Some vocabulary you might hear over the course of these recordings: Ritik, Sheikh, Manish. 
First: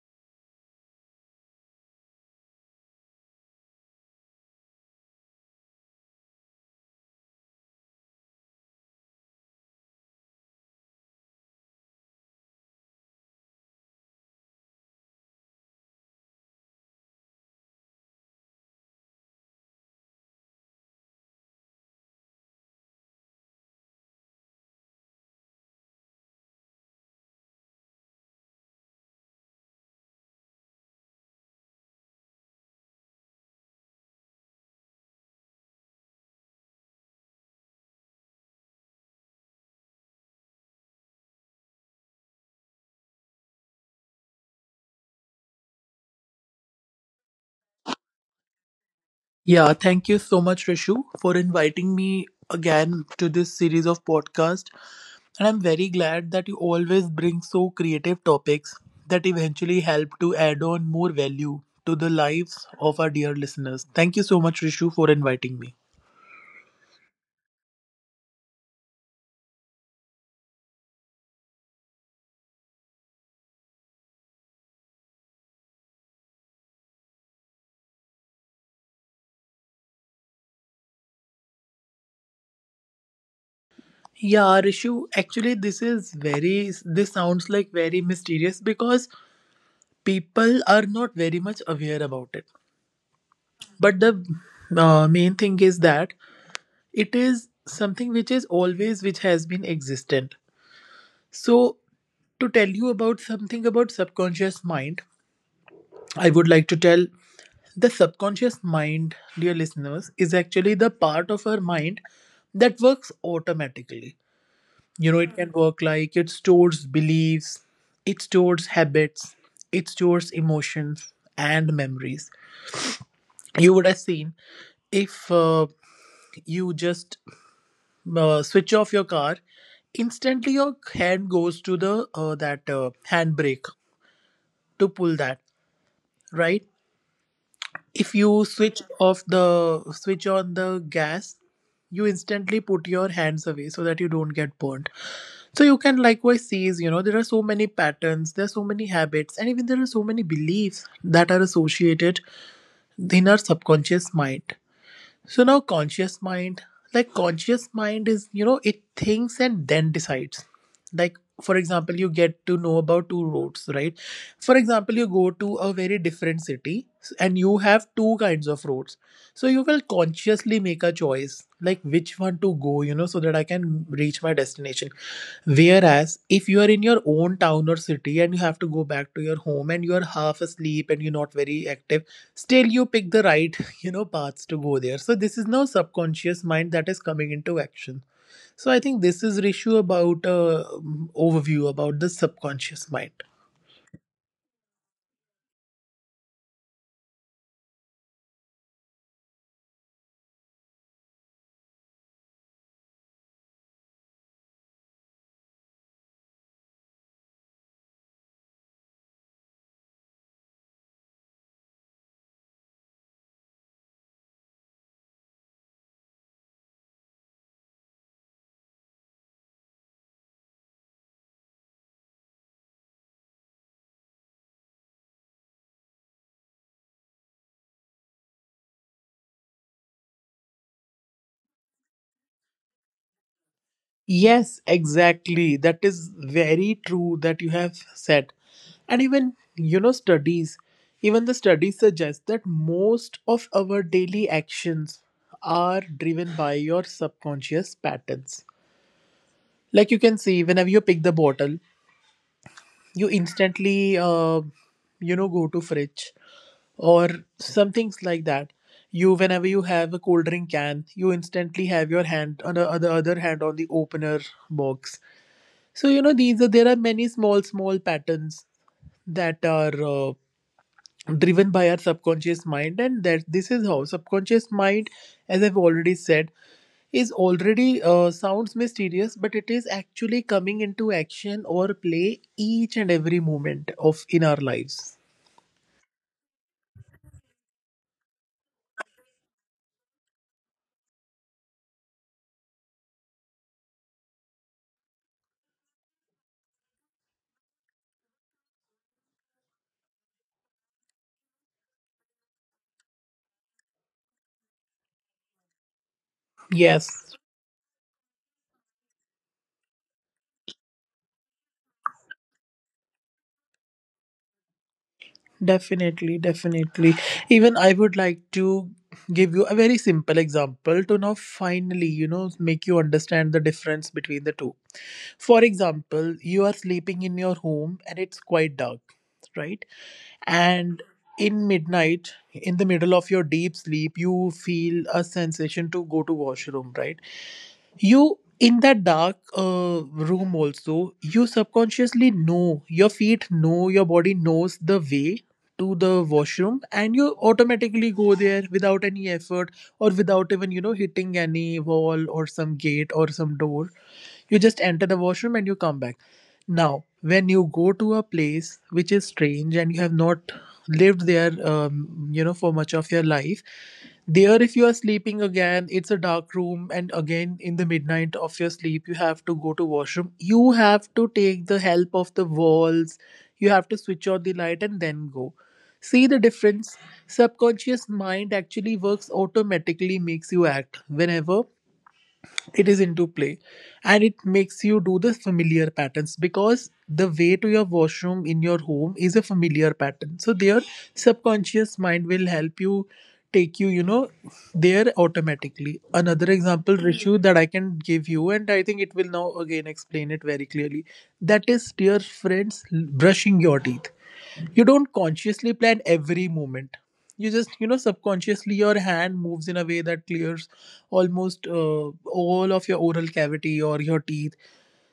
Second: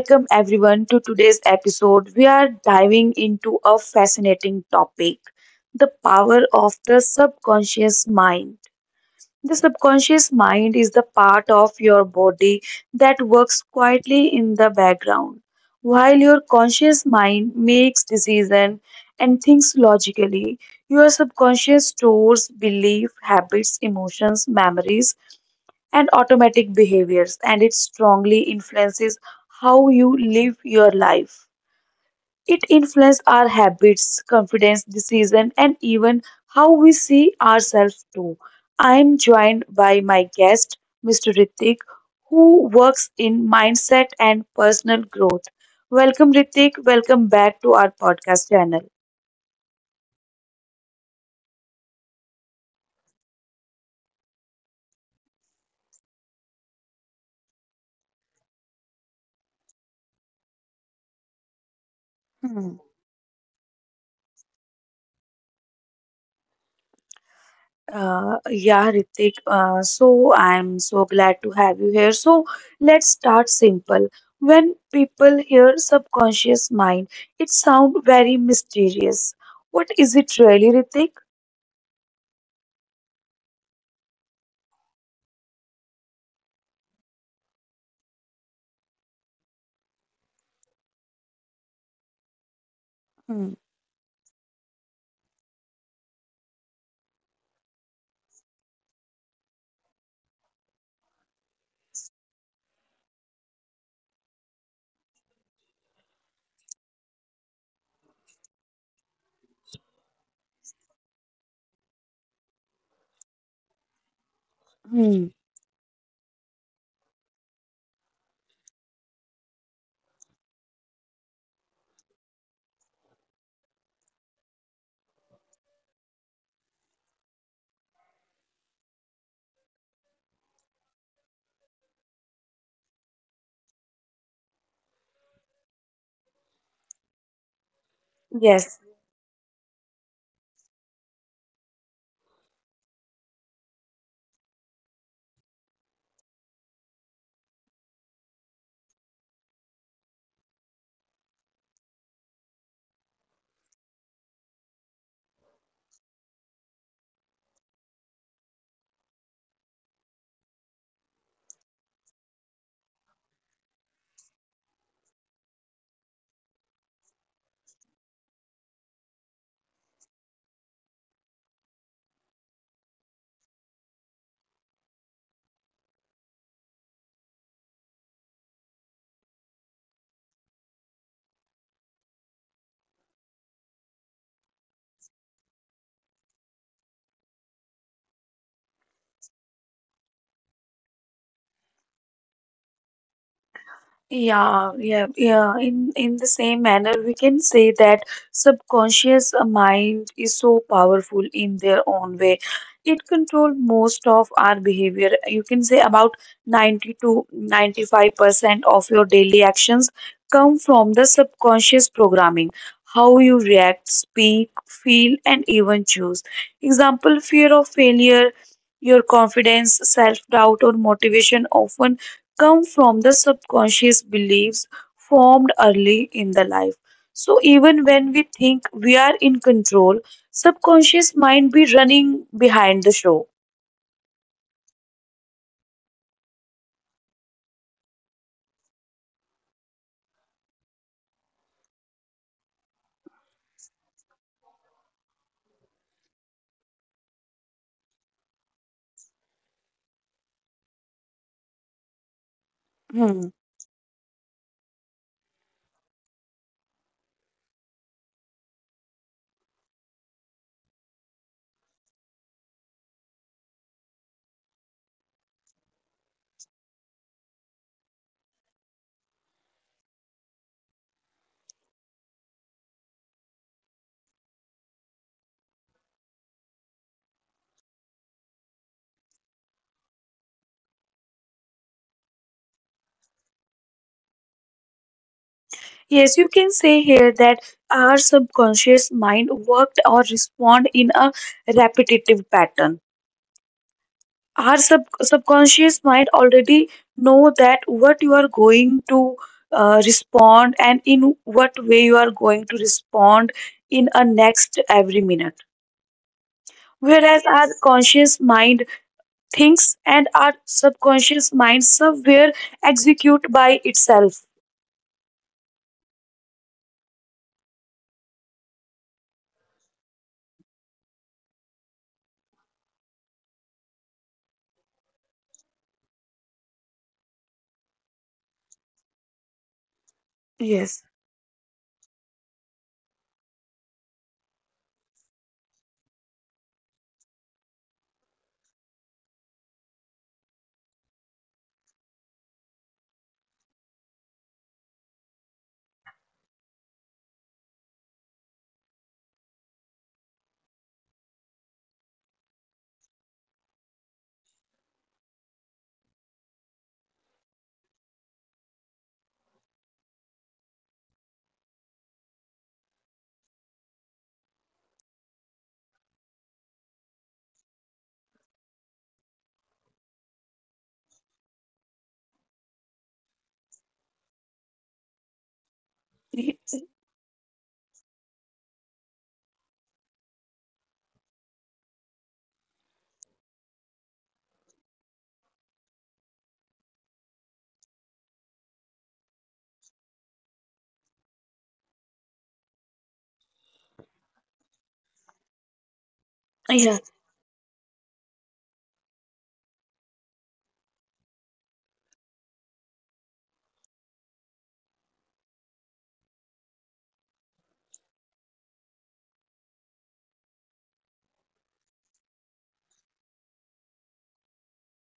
welcome everyone to today's episode. We are diving into a fascinating topic: the power of the subconscious mind. The subconscious mind is the part of your body that works quietly in the background, while your conscious mind makes decisions and thinks logically. Your subconscious stores beliefs, habits, emotions, memories, and automatic behaviors, and it strongly influences how you live your life. It influences our habits, confidence, decision, and even how we see ourselves too. I am joined by my guest, Mr. Ritik, who works in mindset and personal growth. Welcome, Ritik. Welcome back to our podcast channel. Yeah, thank you so much, Rishu, for inviting me again to this series of podcast. And I'm very glad that you always bring so creative topics that eventually help to add on more value to the lives of our dear listeners. Thank you so much, Rishu, for inviting me. Yeah, Ritik. So I'm so glad to have you here. So let's start simple. When people hear subconscious mind, it sounds very mysterious. What is it really, Ritik? Yeah, Rishu, actually, this sounds like very mysterious because people are not very much aware about it. Hmm. But the main thing is that it is something which is always which has been existent, so to tell you about something about subconscious mind, I would like to tell the subconscious mind, dear listeners, is actually the part of our mind that works automatically. You know, Hmm. it can work like it stores beliefs, it stores habits, it stores emotions and memories. You would have seen, if you just switch off your car, instantly your hand goes to the that handbrake to pull that, right? If you Yes. switch off the switch on the gas, you instantly put your hands away so that you don't get burned. So you can likewise seize, you know, there are so many patterns, there are so many habits, and even there are so many beliefs that are associated in our subconscious mind. So now conscious mind, like conscious mind is, you know, it thinks and then decides. Like, for example, you get to know about two roads, right? For example, you go to a very different city and you have two kinds of roads. So you will consciously make a choice, like which one to go, you know, so that I can reach my destination. Whereas if you are in your own town or city and you have to go back to your home and you are half asleep and you're not very active, still you pick the right you know paths to go there. So this is now subconscious mind that is coming into action. So I think this is, Rishu, about overview about the subconscious mind. Yeah, yeah, yeah. In the same manner, we can say that subconscious mind is so powerful in their own way. It control most of our behavior. You can say about 90 to 95% of your daily actions come from the subconscious programming. How you react, speak, feel, and even choose. Example, fear of failure, your confidence, self doubt, or motivation often come from the subconscious beliefs formed early in the life. So even when we think we are in control, subconscious mind be running behind the show. Yes, exactly, that is very true that you have said. And even the studies suggest that most of our daily actions are driven by your subconscious patterns. Like you can see, whenever you pick the bottle, you Hmm. instantly, you know, go to fridge or some things like that. You, whenever you have a cold drink can, you instantly have your hand on the other hand on the opener box. So you know, these are, there are many small patterns that are driven by our subconscious mind. And that, this is how subconscious mind, as I've already said, is already, sounds mysterious, but it is actually coming into action or play each and every moment of in our lives. Yes, you can say here that our subconscious mind worked or respond in a repetitive pattern. Our subconscious mind already know that what you are going to respond and in what way you are going to respond in a next every minute, Yes, whereas our conscious mind thinks and our subconscious mind somewhere execute by itself. definitely, definitely, even I would like to give you a very simple example to now finally, you know, make you understand the difference between the two. For example, you are sleeping in your home and it's quite dark, right? Yes. And in midnight, in the middle of your deep sleep, you feel a sensation to go to washroom, right? You, in that dark room also, you subconsciously know, your feet know, your body knows the way to the washroom, and you automatically go there without any effort, or without even, you know, hitting any wall or some gate or some door. You just enter the washroom and you come back. Now when you go to a place which is strange and you have not lived there you know for much of your life, there, if you are sleeping again, it's a dark room, and again in the midnight of your sleep you have to go to washroom, you have to take the help of the walls, you have to switch on the light and then go. See the difference? Subconscious mind actually works automatically, makes you act whenever it is into play. And it makes you do the familiar patterns, because the way to your washroom in your home is a familiar pattern. So their subconscious mind will help you, take you, you know, there automatically. Another Yeah. example, Rishu, that I can give you, and I think it will now again explain it very clearly. That is, dear friends, brushing your teeth. You don't consciously plan every moment. You just, you know, subconsciously your hand moves in a way that clears almost all of your oral cavity or your teeth.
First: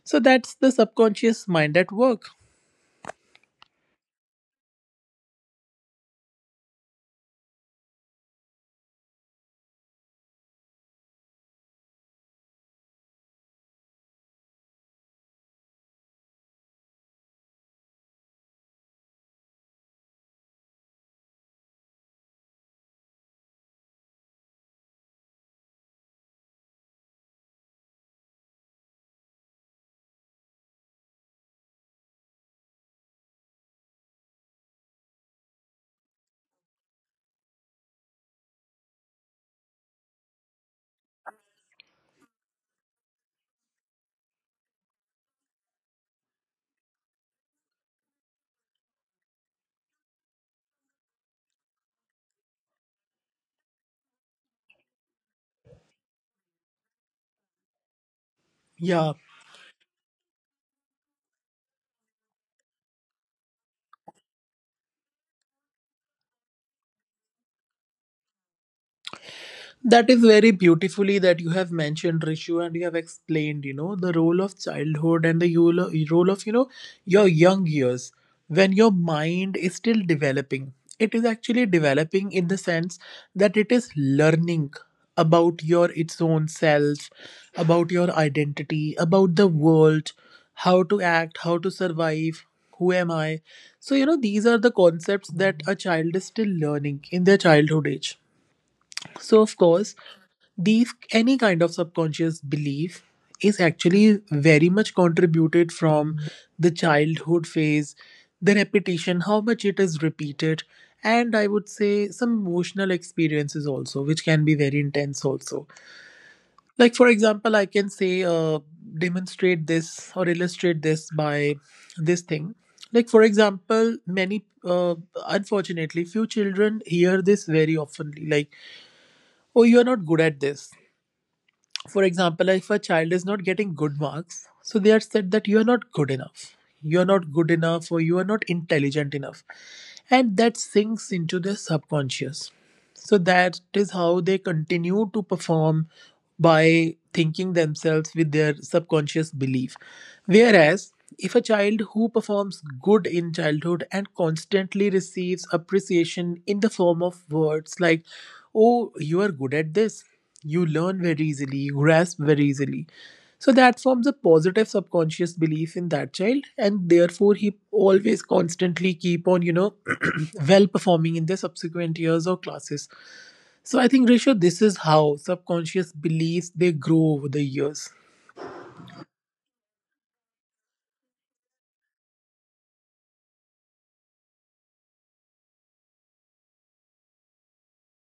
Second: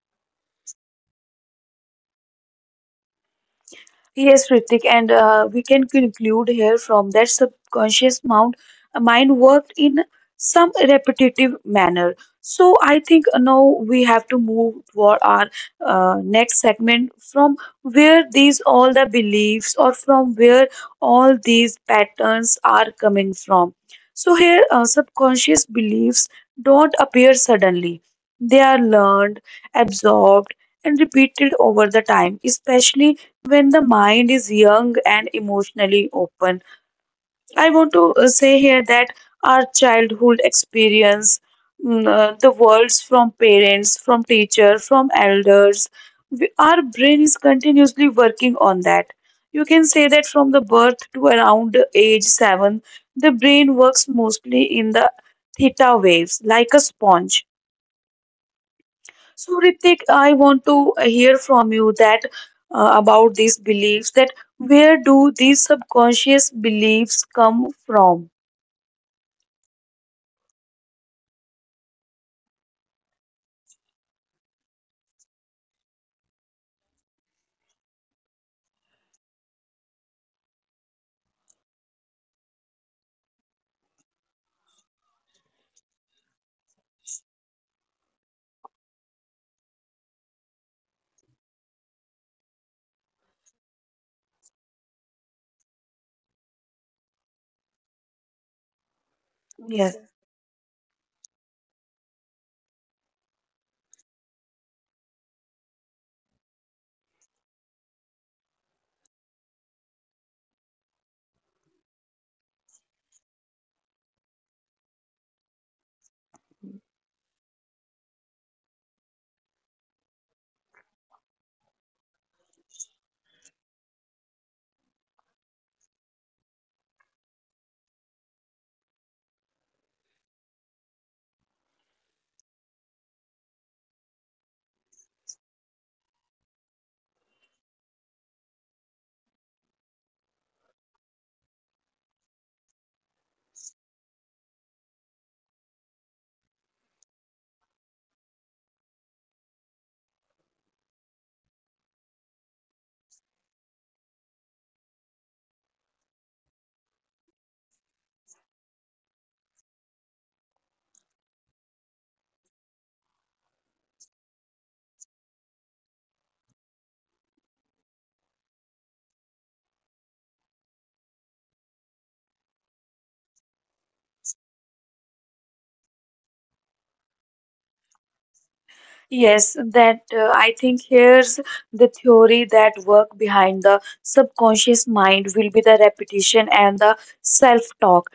So that's the subconscious mind at work. Yes, Ritik, and we can conclude here from that subconscious mind, mind worked in some repetitive manner. So I think now we have to move toward our next segment from where these all the beliefs or from where all these patterns are coming from. So here, subconscious beliefs don't appear suddenly. They are learned, absorbed, and repeated over the time, especially when the mind is young and emotionally open. I want to say here that our childhood experience, the words from parents, from teacher, from elders, we, our brain is continuously working on that. You can say that from the birth to around age 7, the brain works mostly in the theta waves, like a sponge. Yeah. So, Ritik, I want to hear from you that about these beliefs, that where do these subconscious beliefs come from? That is very beautifully that you have mentioned, Rishu, and you have explained, you know, the role of childhood and the role of, you know, your young years when your mind is still developing. It is actually developing in the sense that it is learning about your, its own self, about your identity, about the world, how to act, how to survive, who am I. So, you know, these are the concepts that a child is still learning in their childhood age. So, of course, Yes. the any kind of subconscious belief is actually very much contributed from the childhood phase, the repetition, how much it is repeated, and I would say some emotional experiences also, which can be very intense also. Like for example, I can say demonstrate this or illustrate this by this thing. Like for example, many unfortunately few children hear this very oftenly. Like, oh, you are not good at this. For example, if a child is not getting good marks, so they are said that you are not good enough, you are not good enough, or you are not intelligent enough, and that sinks into their subconscious. So that is how they continue to perform by thinking themselves with their subconscious belief. Whereas, if a child who performs good in childhood and constantly receives appreciation in the form of words like, oh, you are good at this, you learn very easily, you grasp very easily. So that forms a positive subconscious belief in that child, and therefore he always constantly keep on, you know, well performing in the subsequent years or classes. So I think, Risha, this is how subconscious beliefs they grow over the years. Yes, that I think here's the theory that work behind the subconscious mind will be the repetition and the self-talk.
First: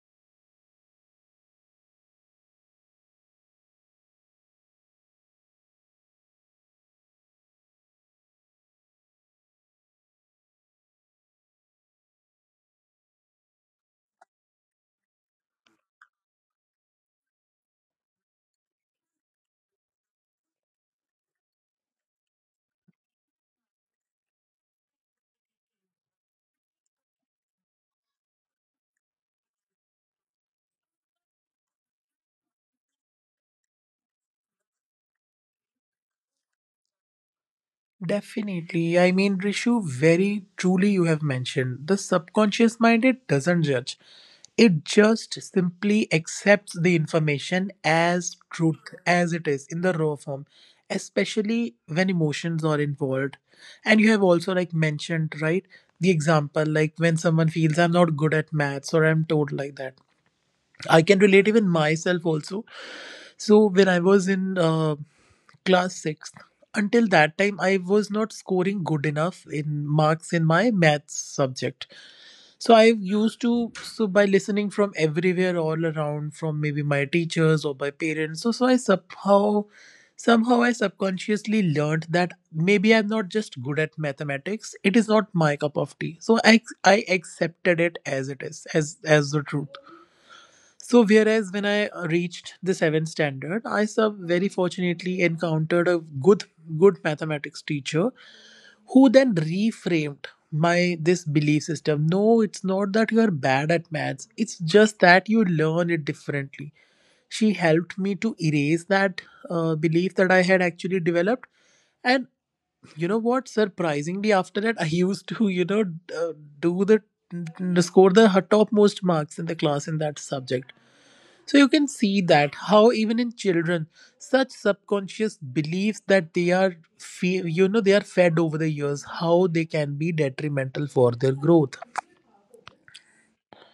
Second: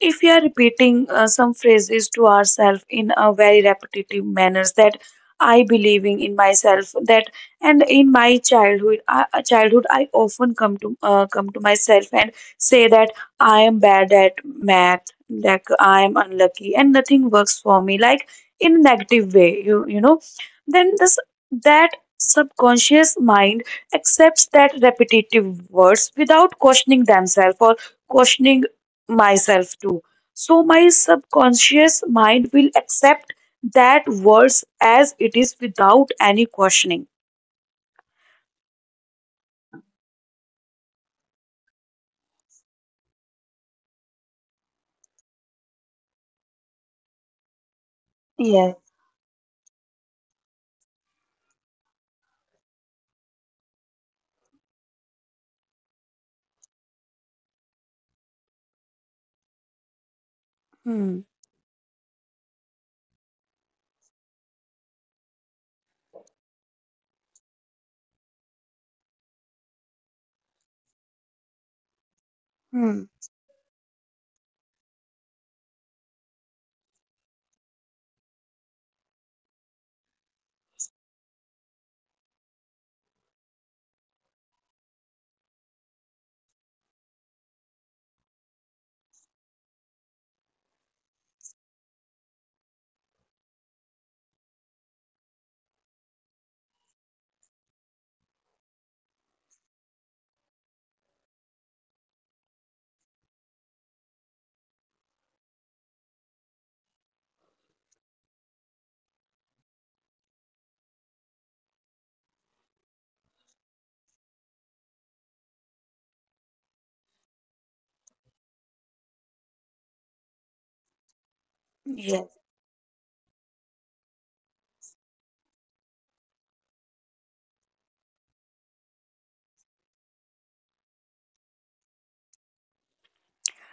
If we are repeating some phrases to ourselves in a very repetitive manners, that I believing in myself that, and in my childhood, I often come to myself and say that I am bad at math, that I am unlucky, and nothing works for me. Like, in a negative way, then this, that subconscious mind accepts that repetitive words without questioning themselves or questioning myself too. So my subconscious mind will accept that words as it is without any questioning. Definitely. I mean, Rishu, very truly you have mentioned the subconscious mind, it doesn't judge. It just simply accepts the information as Yes. truth, as it is in the raw form, especially when emotions are involved. And you have also, like, mentioned, right, the example, like when someone feels I'm not good at maths or I'm told like that. I Hmm. can relate even myself also. So when I was in class 6th, until that time I was not scoring good enough in marks in my maths subject. So I Hmm. used to, so by listening from everywhere all around, from maybe my teachers or my parents, so so I somehow somehow I subconsciously learned that maybe I'm not just good at mathematics, it is not my cup of tea. So I accepted it as it is, as the truth. So, whereas when I reached the seventh standard, I sub very fortunately encountered a good mathematics teacher who then reframed my this belief system. No, it's not that you are bad at maths. It's just that you learn it differently. She helped me to erase that belief that I had actually developed. And you know what? Surprisingly, after that, I used to, you know, do the n- score the topmost marks in the class in that subject. So you can see Yes. that how even in children, such subconscious beliefs that they are, you know, they are fed over the years, how they can be detrimental for their growth.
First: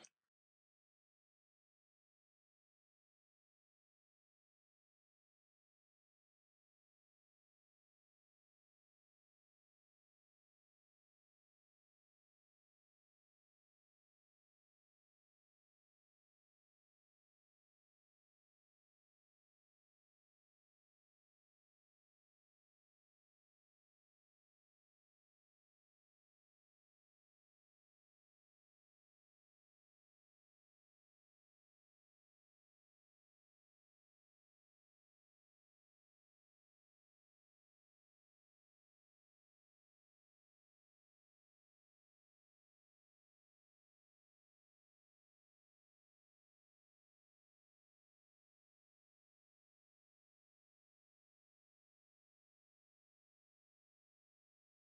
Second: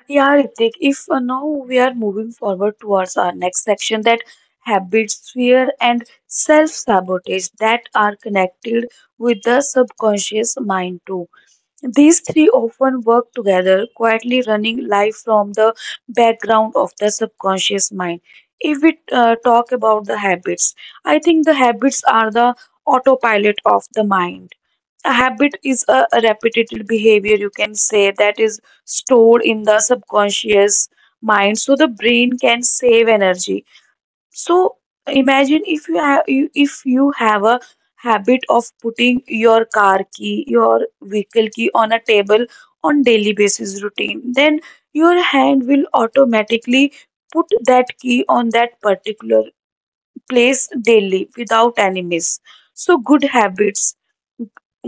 Yeah, Ritik, if now we are moving forward towards our next section, that habits, fear, and self sabotage that are connected with the subconscious mind too. These three often work together, quietly running life from the background of the subconscious mind. If we talk about the habits, I think the habits are the autopilot of the mind. A habit is a repetitive behavior, you can say, that is stored in the subconscious mind, so the brain can save energy. So imagine if you have a habit of putting your car key, your vehicle key on a table on daily basis routine, then your hand will automatically put that key on that particular place daily without enemies. So, good habits.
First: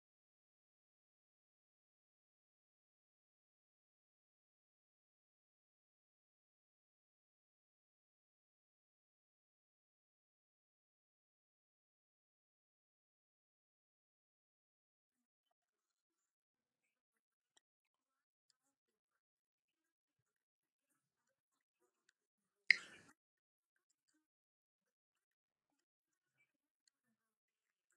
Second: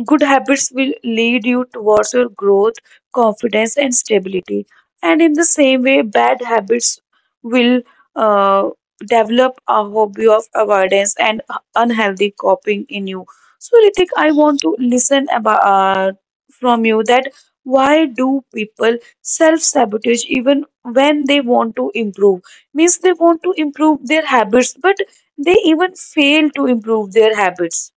Good habits will lead you towards your growth, confidence, and stability. And in the same way, bad habits will uh, develop a hobby of avoidance and unhealthy coping in you. So, Ritik, I want to listen about from you that why do people self sabotage even when they want to improve? Means they want to improve their habits, but they even fail to improve their habits.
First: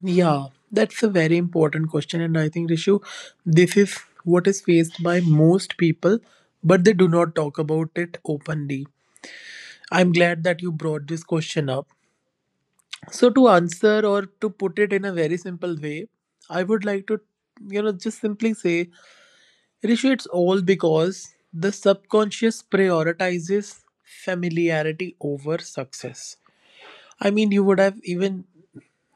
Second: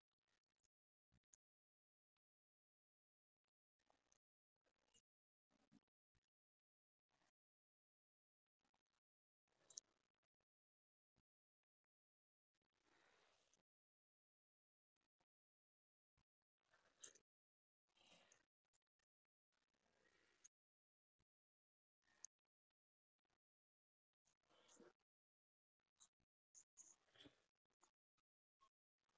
Yeah, that's a very important question, and I think, Rishu, this is what is faced by most people, but they do not talk about it openly. I'm glad that you brought this question up. So to answer or to put it in a very simple way, I would like to, you know, just simply say, Rishit, it's all because the subconscious prioritizes familiarity over success. I mean, you would have even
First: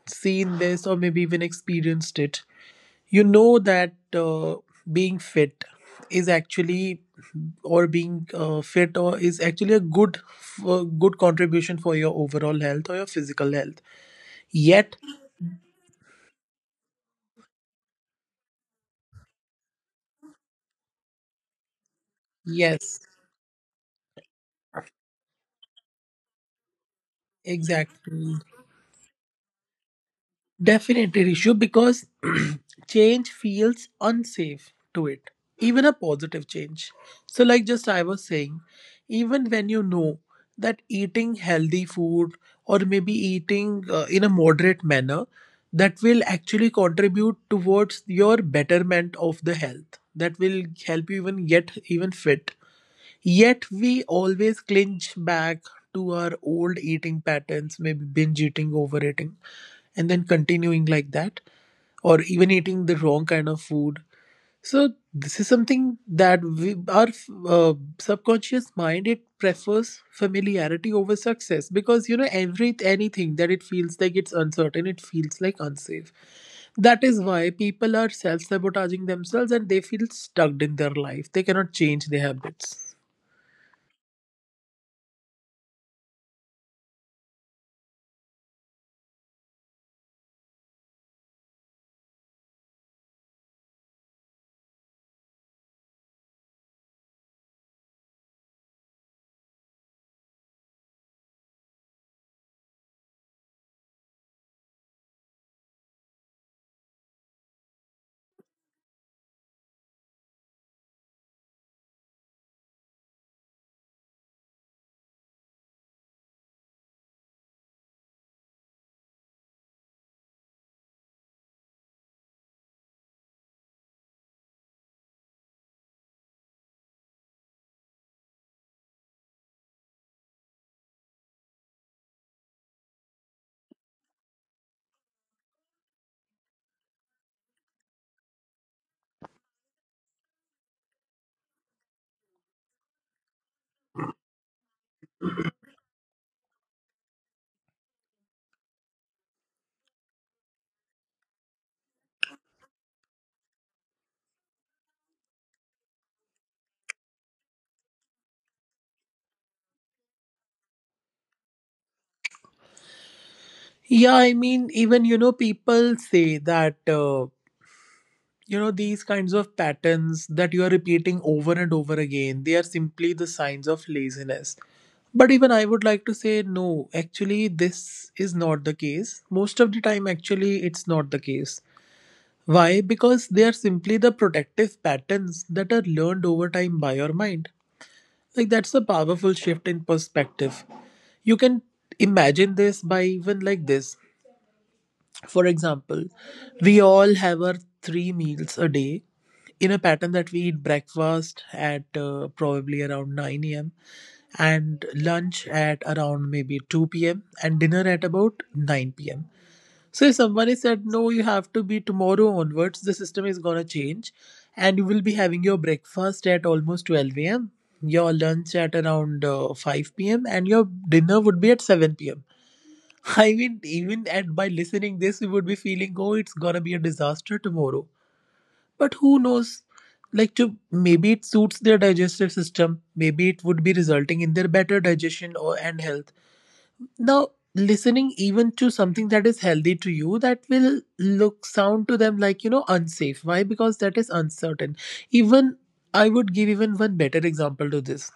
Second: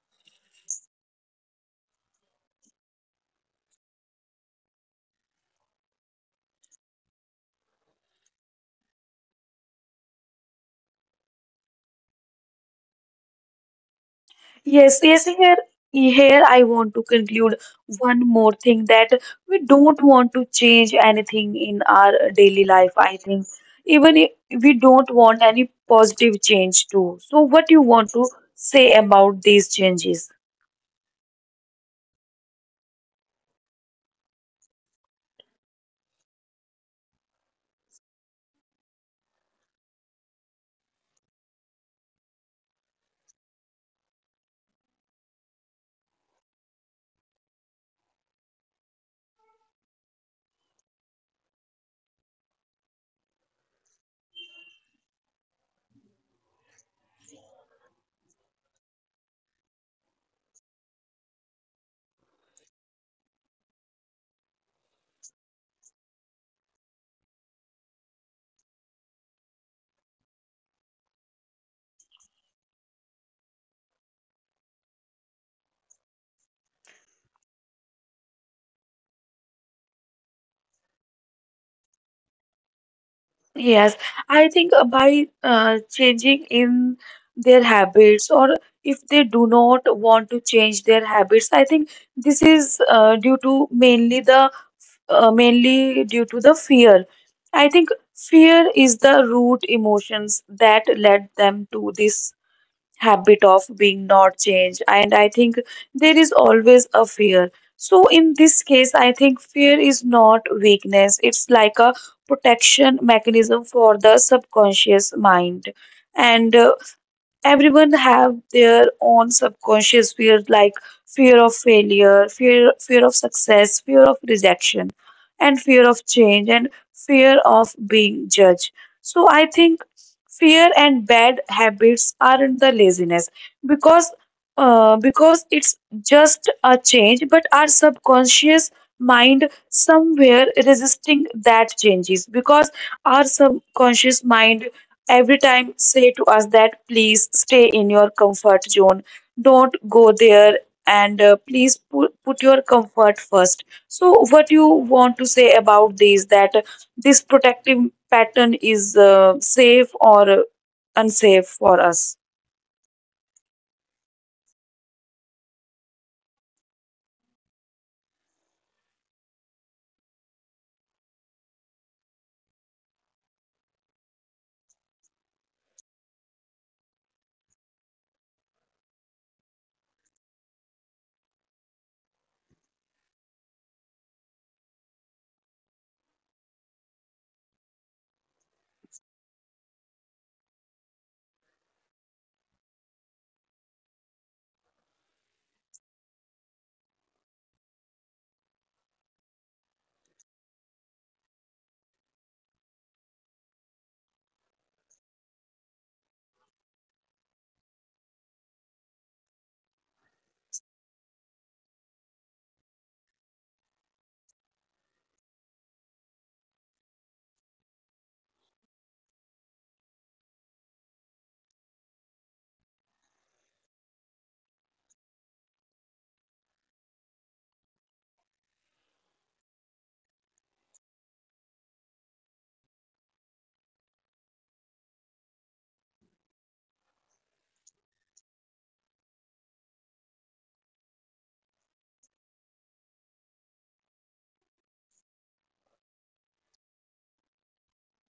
seen this or maybe even experienced it. You know that being fit is actually, or being fit or is actually a good good contribution for your overall health or your physical health. Yet, Yes, yes, here I want to conclude one more thing, that we don't want to change anything in our daily life, yes, I think. Even if we don't want any positive change too. So what you want to exactly. say about these changes? Definitely, Rishu, because change feels unsafe to it, even a positive change. So, like just I was saying, even when you know that eating healthy food or maybe eating in a moderate manner, that will actually contribute towards your betterment of the health. That will help you even get even fit. Yet we always clinch back to our old eating patterns, maybe binge eating, overeating and then continuing like that or even eating the wrong kind of food. So this is something that our subconscious mind, it prefers familiarity over success, because you know every anything that it feels like it's uncertain, it feels like unsafe. That is why people are self-sabotaging themselves and they feel stuck in their life. They cannot change their habits. Yes, I think by changing in their habits, or if they do not want to change their habits, I think this is due to mainly the mainly due to the fear. I think fear is the root emotions that led them to this habit of being not changed, and I think there is always a fear. So in this case, I think fear is not weakness, it's like a protection mechanism for the subconscious mind. And everyone have their own subconscious fears, like fear of failure, fear of success, fear of rejection, and fear of change, and fear of being judged. So I think fear and bad habits aren't the laziness, because because it's just a change, but our subconscious mind somewhere resisting that changes, because our subconscious mind every time say to us that please stay in your comfort zone, don't go there. And please put your comfort first. So what you want to say about this, that this protective pattern is safe or unsafe for us? Yeah, I mean, even you know, people say that you know these kinds of patterns that you are repeating over and over again, they are simply the signs of laziness. But even I would like to say no, actually this is not the case. Most of the time actually it's not the case. Why? Because they are simply the protective patterns that are learned over time by your mind. Like, that's a powerful shift in perspective. You can imagine this by even like this. For example, we all have our three meals a day in a pattern, that we eat breakfast at probably around 9 a.m. and lunch at around maybe 2 p.m. and dinner at about 9 p.m. So if somebody said, no, you have to, be tomorrow onwards, the system is going to change and you will be having your breakfast at almost 12 a.m., your lunch at around 5 p.m. and your dinner would be at 7 p.m. I mean, even and by listening this, we would be feeling, oh, it's gonna be a disaster tomorrow. But who knows? Like, to maybe it suits their digestive system. Maybe it would be resulting in their better digestion or and health. Now, listening even to something that is healthy to you, that will look sound to them like you know unsafe. Why? Because that is uncertain. Even I would give even one better example to this.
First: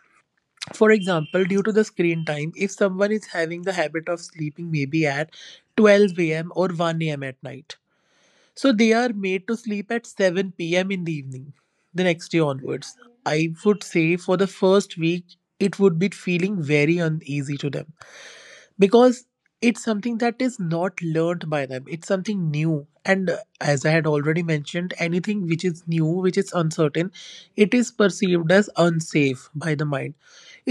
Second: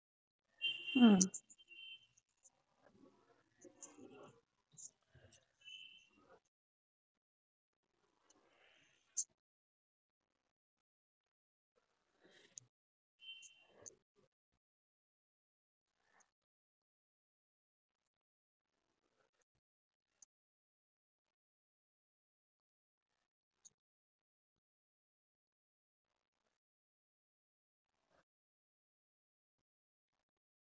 For Hmm. example, due to the screen time, if someone is having the habit of sleeping maybe at 12 a.m. or 1 a.m. at night, so they are made to sleep at 7 p.m. in the evening the next day onwards. I would say for the first week, it would be feeling very uneasy to them, because it's something that is not learned by them, it's something new. And as I had already mentioned, anything which is new, which is uncertain, it is perceived as unsafe by the mind.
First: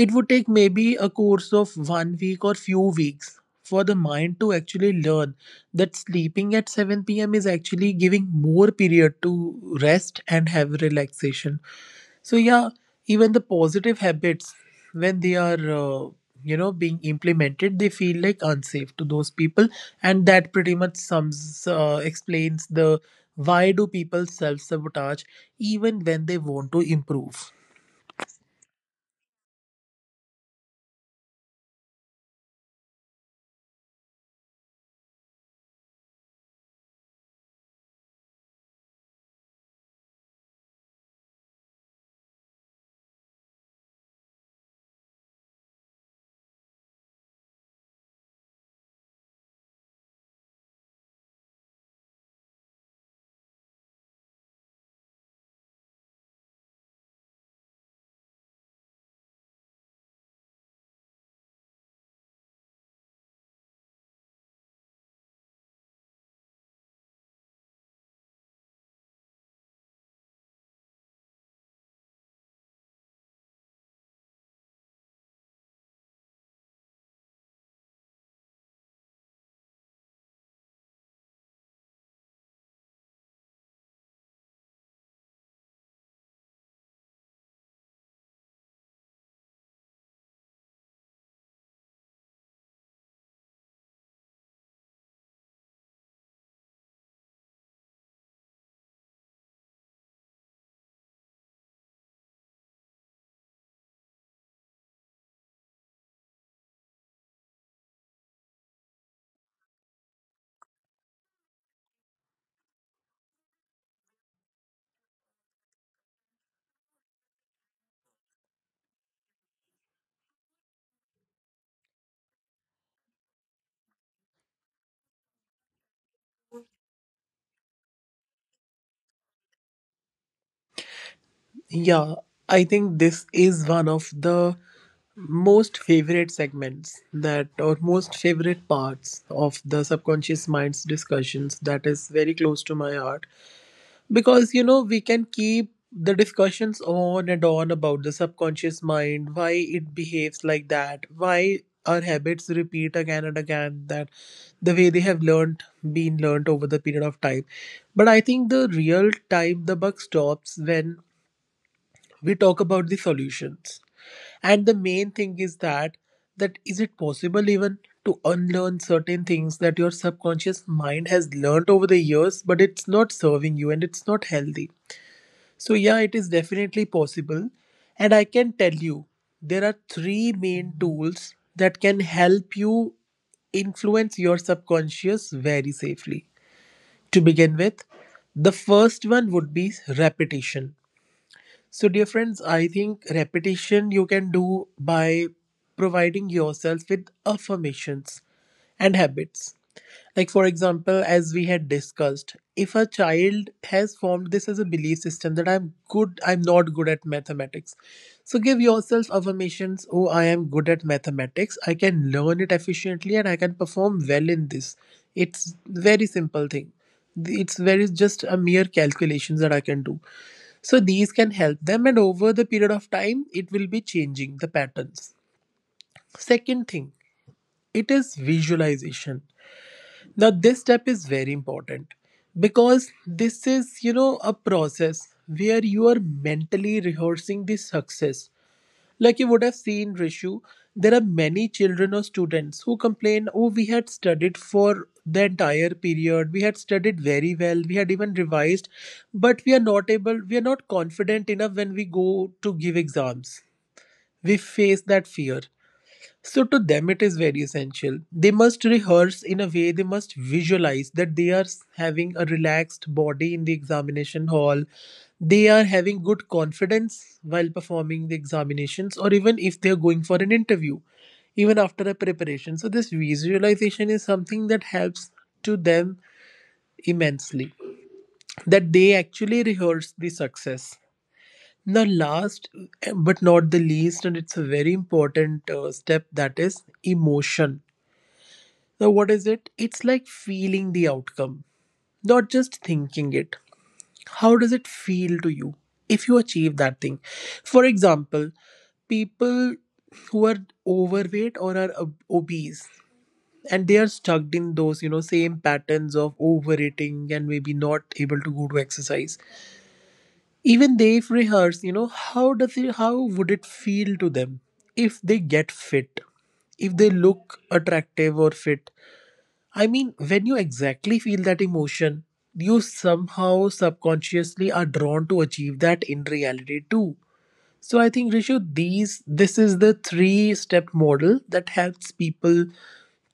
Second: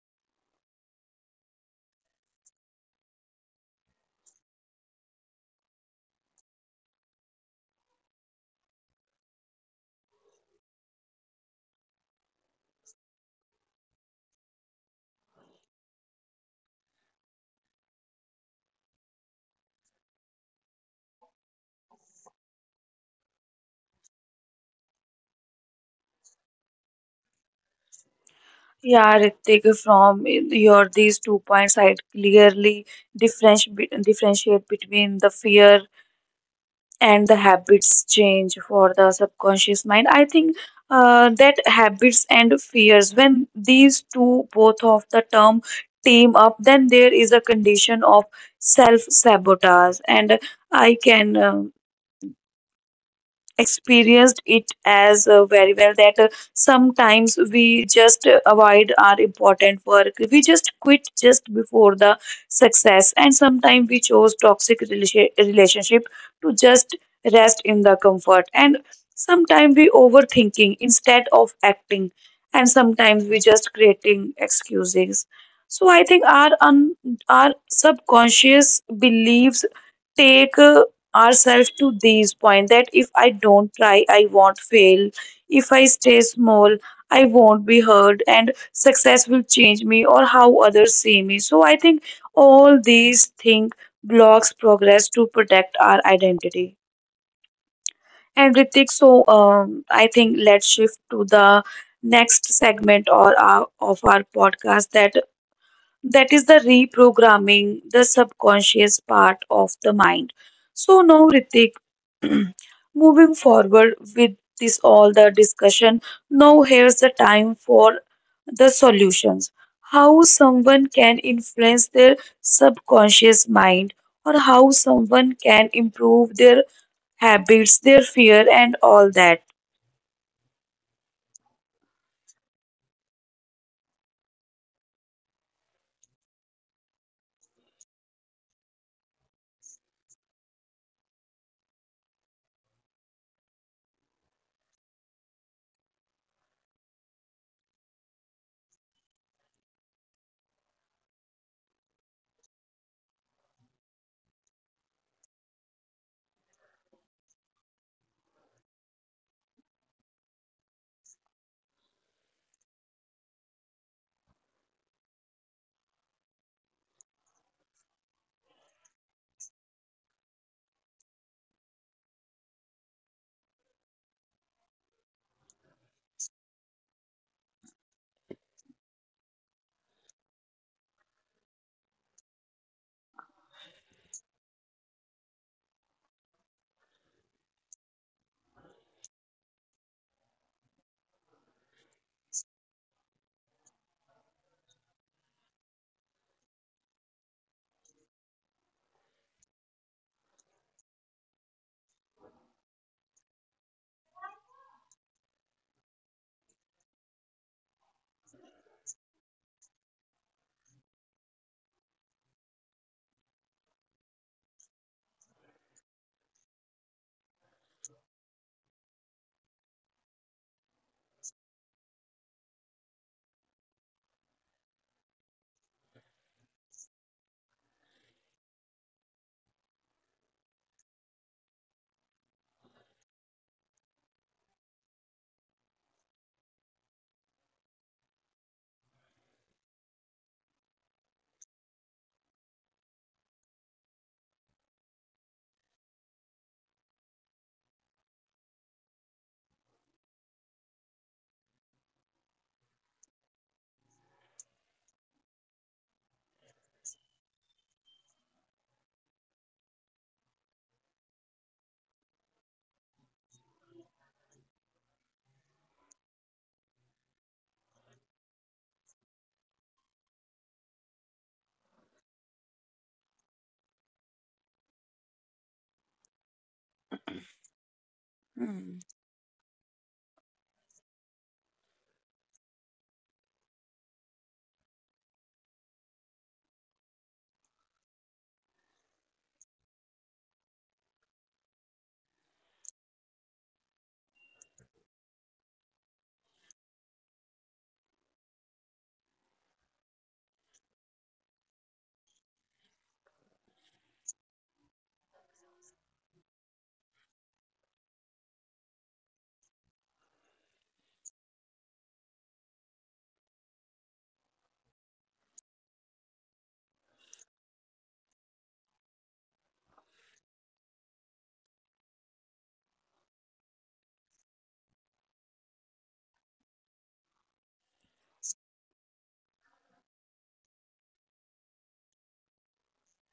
It would take maybe a course of 1 week or few weeks for the mind to actually learn that sleeping at 7 p.m. is actually giving more period to rest and have relaxation. So, yeah, even the positive habits, when they are, you know, being implemented, they feel like unsafe to those people. And that pretty much explains the why do people self sabotage even when they want to improve. Yeah, Ritik, from your these two points, I clearly differentiate between the fear and the habits change for the subconscious mind. I think that habits and fears, when these two both of the term team up, then there is a condition of self sabotage. And I can experienced it as very well, that sometimes we just avoid our important work, we just quit just before the success, and sometimes we chose toxic relationship to just rest in the comfort, and sometimes we overthinking instead of acting, and sometimes we just creating excuses. So I think our our subconscious beliefs take ourselves to these point, that if I don't try, I won't fail. If I stay small, I won't be heard, and success will change me or how others see me. So I think all these things blocks progress to protect our identity. And Ritik, so I think let's shift to the next segment or of our podcast, that is the reprogramming the subconscious part of the mind. So now, Ritik, moving forward with this all the discussion, now here's the time for the solutions. How someone can influence their subconscious mind, or how someone can improve their habits, their fear, and all that. Yeah, I think this is one of the most favorite segments that, or most favorite parts of the subconscious mind's discussions, that is very close to my heart, because you know we can keep the discussions on and on about the subconscious mind, why it behaves like that, why our habits repeat again and again, that the way they have learned been learned over the period of time. But I think the real time the buck stops when we talk about the solutions. And the main thing is that, that is it possible even to unlearn certain things that your subconscious mind has learned over the years but it's not serving you and it's not healthy. So yeah, it is definitely possible. And I can tell you, there are three main tools that can help you influence your subconscious very safely. To begin with, the first one would be repetition. So, dear friends, I think repetition you can do by providing yourself with affirmations and habits. Like, for example, as we had discussed, if a child has formed this as a belief system that I'm not good at mathematics. So give yourself affirmations, oh, I am good at mathematics, I can learn it efficiently, and I can perform well in this. It's very simple thing. It's very just a mere calculations that I can do. So these can help them, and over the period of time, it will be changing the patterns. Second thing, it is visualization. Now, this step is very important because this is, you know, a process where you are mentally rehearsing the success. Like you would have seen, Rishu, there are many children or students who complain, oh, we had studied for the entire period, we had studied very well, we had even revised, but we are not confident enough when we go to give exams. We face that fear. So to them, it is very essential. They must rehearse in a way, they must visualize that they are having a relaxed body in the examination hall. They are having good confidence while performing the examinations, or even if they are going for an interview, even after a preparation. So, this visualization is something that helps to them immensely, that Hmm. they actually rehearse the success. Now, last but not the least, and it's a very important step, that is emotion. Now, what is it? It's like feeling the outcome, not just thinking it. How does it feel to you if you achieve that thing? For example, people who are overweight or are obese and they are stuck in those you know same patterns of overeating and maybe not able to go to exercise, even they if rehearse, you know, how would it feel to them if they get fit, if they look attractive or fit. I mean, when you exactly feel that emotion, you somehow subconsciously are drawn to achieve that in reality too. So I think Rishu, these this is the three-step model that helps people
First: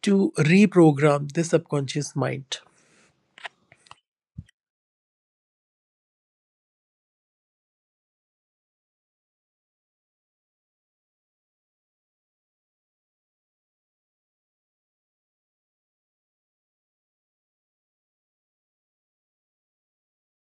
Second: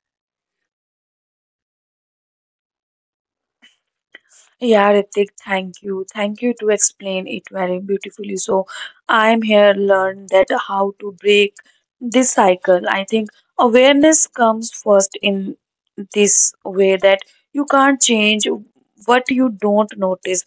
to reprogram the subconscious mind. Yeah, Ritik, thank you. Thank you to explain it very beautifully. So I'm here learn that how to break this cycle. I think awareness comes first in this way, that you can't change what you don't notice.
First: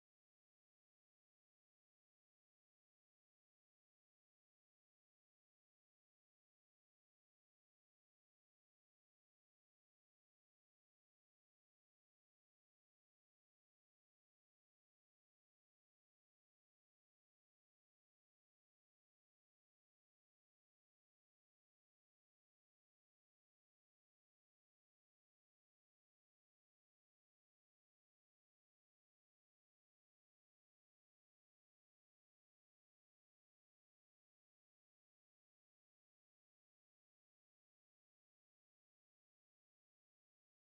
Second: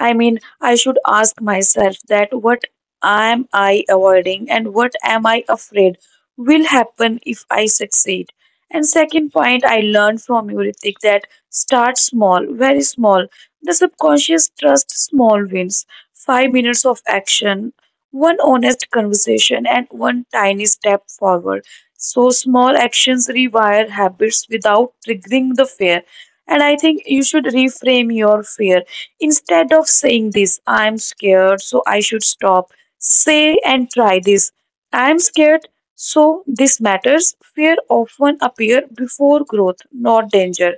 I mean, I should ask myself that what am I avoiding and what am I afraid will happen if I succeed. And second point I learned from you, Ritik, that start small, very small. The subconscious trusts small wins, 5 minutes of action, one honest conversation, and one tiny step forward. So small actions rewire habits without triggering the fear. And I think you should reframe your fear. Instead of saying this, I'm scared, so I should stop, say and try this. I'm scared, so this matters. Fear often appear before growth, not danger.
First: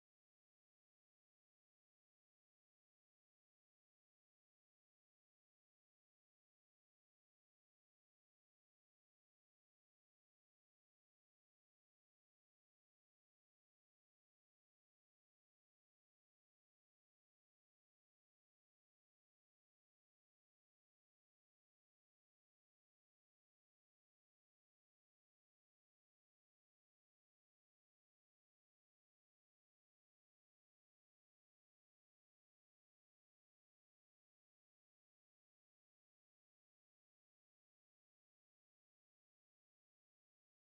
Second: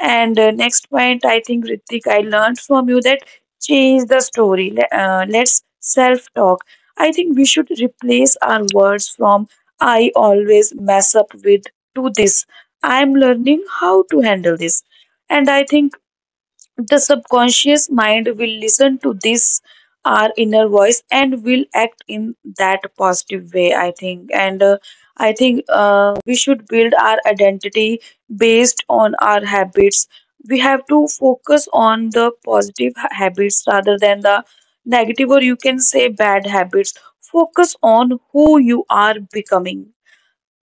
And next point, I think, Ritik, I learned from you, that change the story. Let's self talk. I think we should replace our words from I always mess up with to this. I'm learning how to handle this. And I think the subconscious mind will listen to this our inner voice and will act in that positive way, I think. And I think we should build our identity based on our habits. We have to focus on the positive habits rather than the negative, or you can say bad habits. Focus on who you are becoming.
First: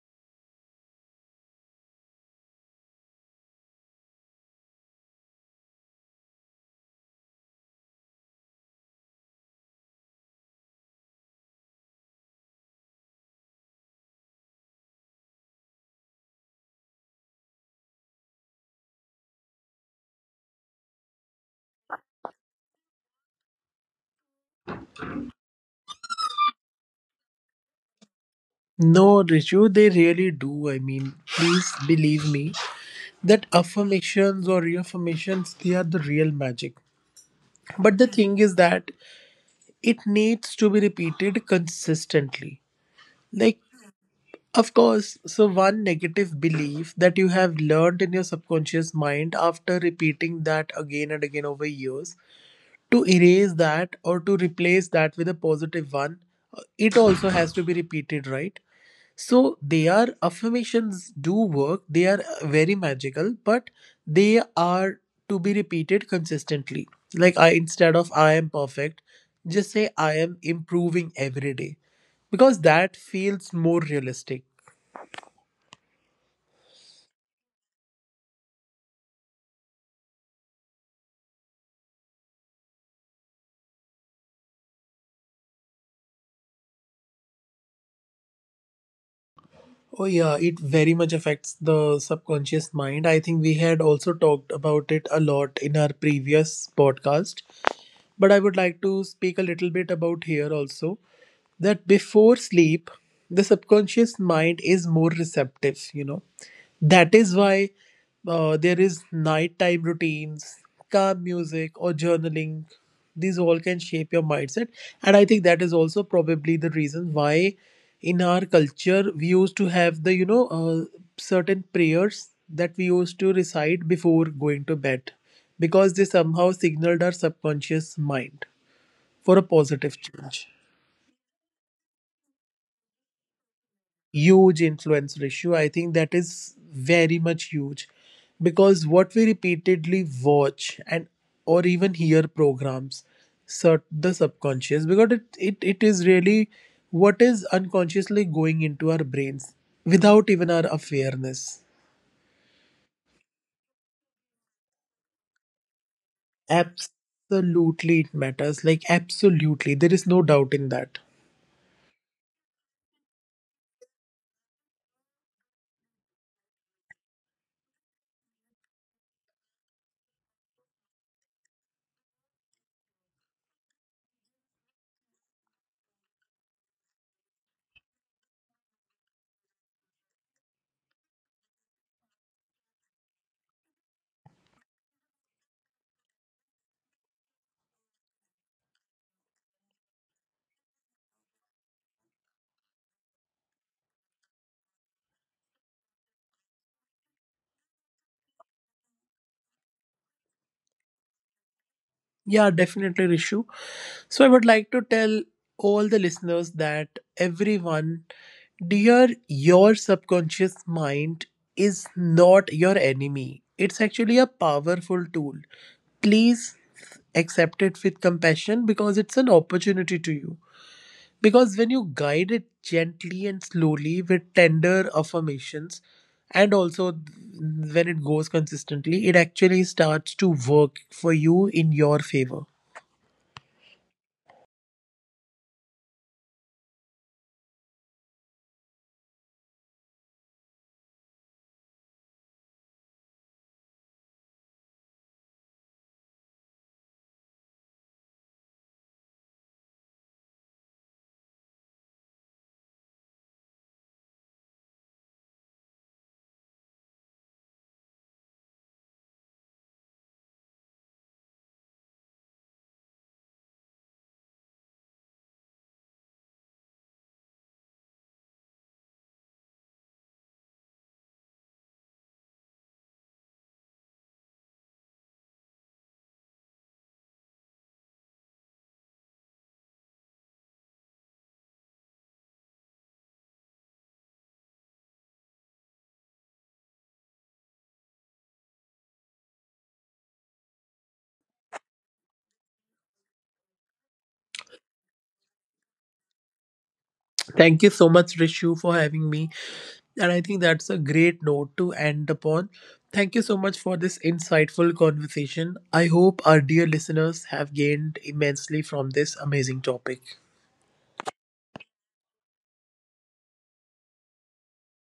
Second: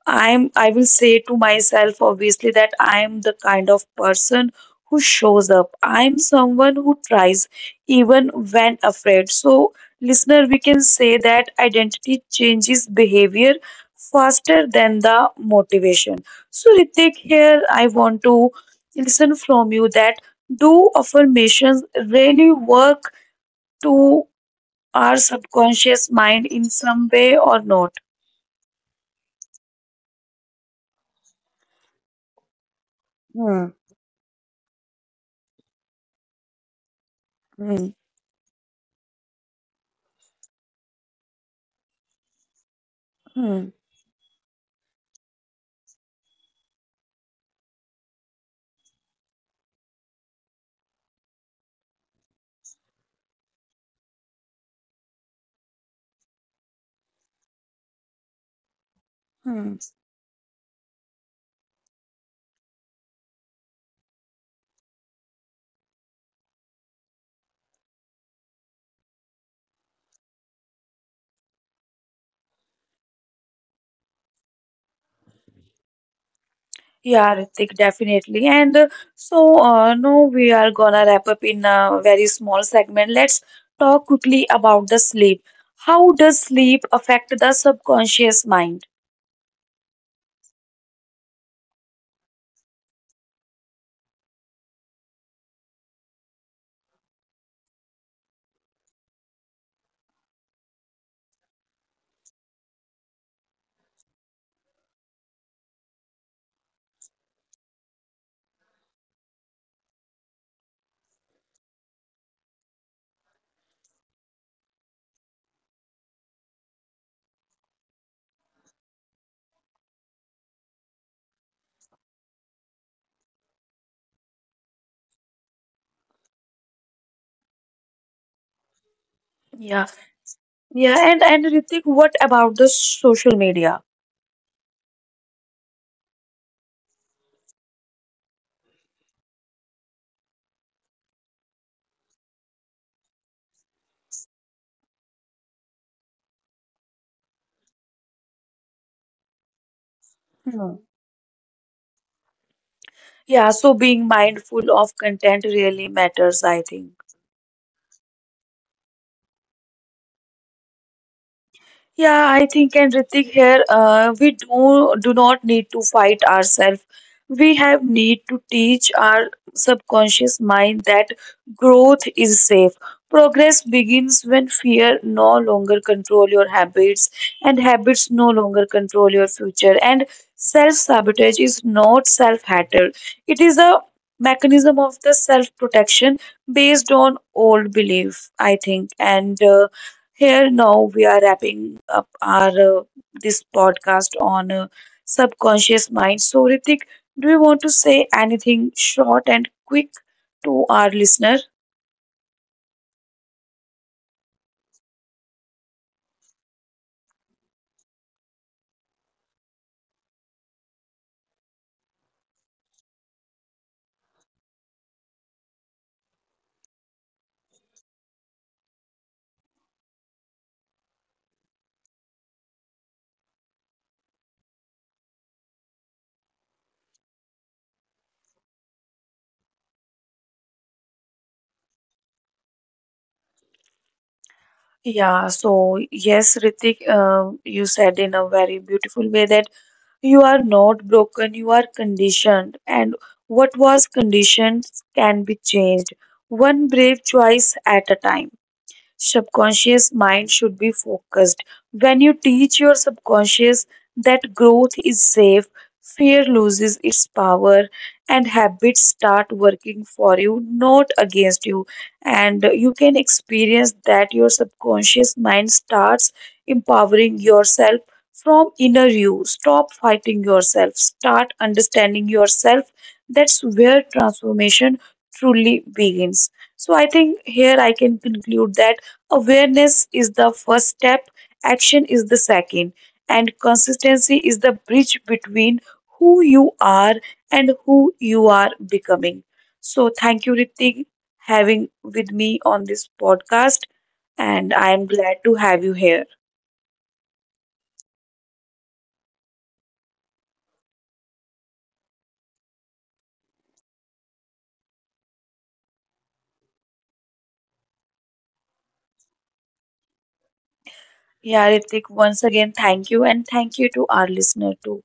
I will say to myself obviously that I'm the kind of person who shows up. I'm someone who tries even when afraid. So listener, we can say that identity changes behavior faster than the motivation. So Ritik, here I want to listen from you that do affirmations really work to our subconscious mind in some way or not? No, Rishu, they really do. I mean, please believe me that Hmm. affirmations or reaffirmations, they are the real magic. Hmm. But the thing is that it needs to be repeated consistently. Like, Hmm. of course, so one negative belief that you have learned in your subconscious mind after repeating that again and again over years, to erase that or to replace that with a positive one, it also has to be repeated, right? So Hmm. they are, affirmations do work, they are very magical, but they are to be repeated consistently. Like, I instead of I am perfect, just say I am improving every day, because that feels more realistic. Yeah, Ritik, definitely. And no, we are gonna wrap up in a very small segment. Let's talk quickly about the sleep. How does sleep affect the subconscious mind? Oh, yeah, it very much affects the subconscious mind. I think we had also talked about it a lot in our previous podcast, but I would like to speak a little bit about here also, that before sleep, the subconscious mind is more receptive, you know. That is why there is nighttime routines, calm music, or journaling. These all can shape your mindset. And I think that is also probably the reason why in our culture we used to have the, you know, certain prayers that we used to recite before going to bed, because they somehow signaled our subconscious mind for a Yeah, positive change. yeah. And Ritik, what about the social media? Huge influence ratio. I think that is very much huge, because what we repeatedly watch and or even hear programs sort the subconscious, because it is really what is unconsciously going into our brains without even our Hmm. awareness. Yeah, so being mindful of content really matters, I think. Absolutely, it matters. Like, absolutely. There is no doubt in that. Yeah, I think, and Ritik here, we do not need to fight ourselves. We have need to teach our subconscious mind that growth is safe. Progress begins when fear no longer control your habits and habits no longer control your future. And self-sabotage is not self-hatred. It is a mechanism of the self-protection based on old belief, I think. And here now we are wrapping up our this podcast on subconscious mind. So Ritik, do you want to say anything short and quick to our listener? Yeah, definitely, Rishu. So I would like to tell all the listeners that everyone, dear, your subconscious mind is not your enemy. It's actually a powerful tool. Please accept it with compassion, because it's an opportunity to you. Because when you guide it gently and slowly with tender affirmations, and also when it goes consistently, it actually starts to work for you in your favor. Yeah, so yes, Ritik, you said in a very beautiful way that you are not broken, you are conditioned, and what was conditioned can be changed one brave choice at a time. Subconscious mind should be focused. When you teach your subconscious that growth is safe, fear loses its power, and habits start working for you, not against you. And you can experience that your subconscious mind starts empowering yourself from inner you. Stop fighting yourself, start understanding yourself. That's where transformation truly begins. So I think here I can conclude that awareness is the first step, action is the second, and consistency is the bridge between who you are and who you are becoming. So thank you, Ritik, having with me on this podcast, and I am glad to have you here. Thank you so much, Rishu, for having me. And I think that's a great note to end upon. Thank you so much for this insightful conversation. I hope our dear listeners have gained immensely from this amazing topic. Yeah, Ritik, once again thank you, and thank you to our listener too.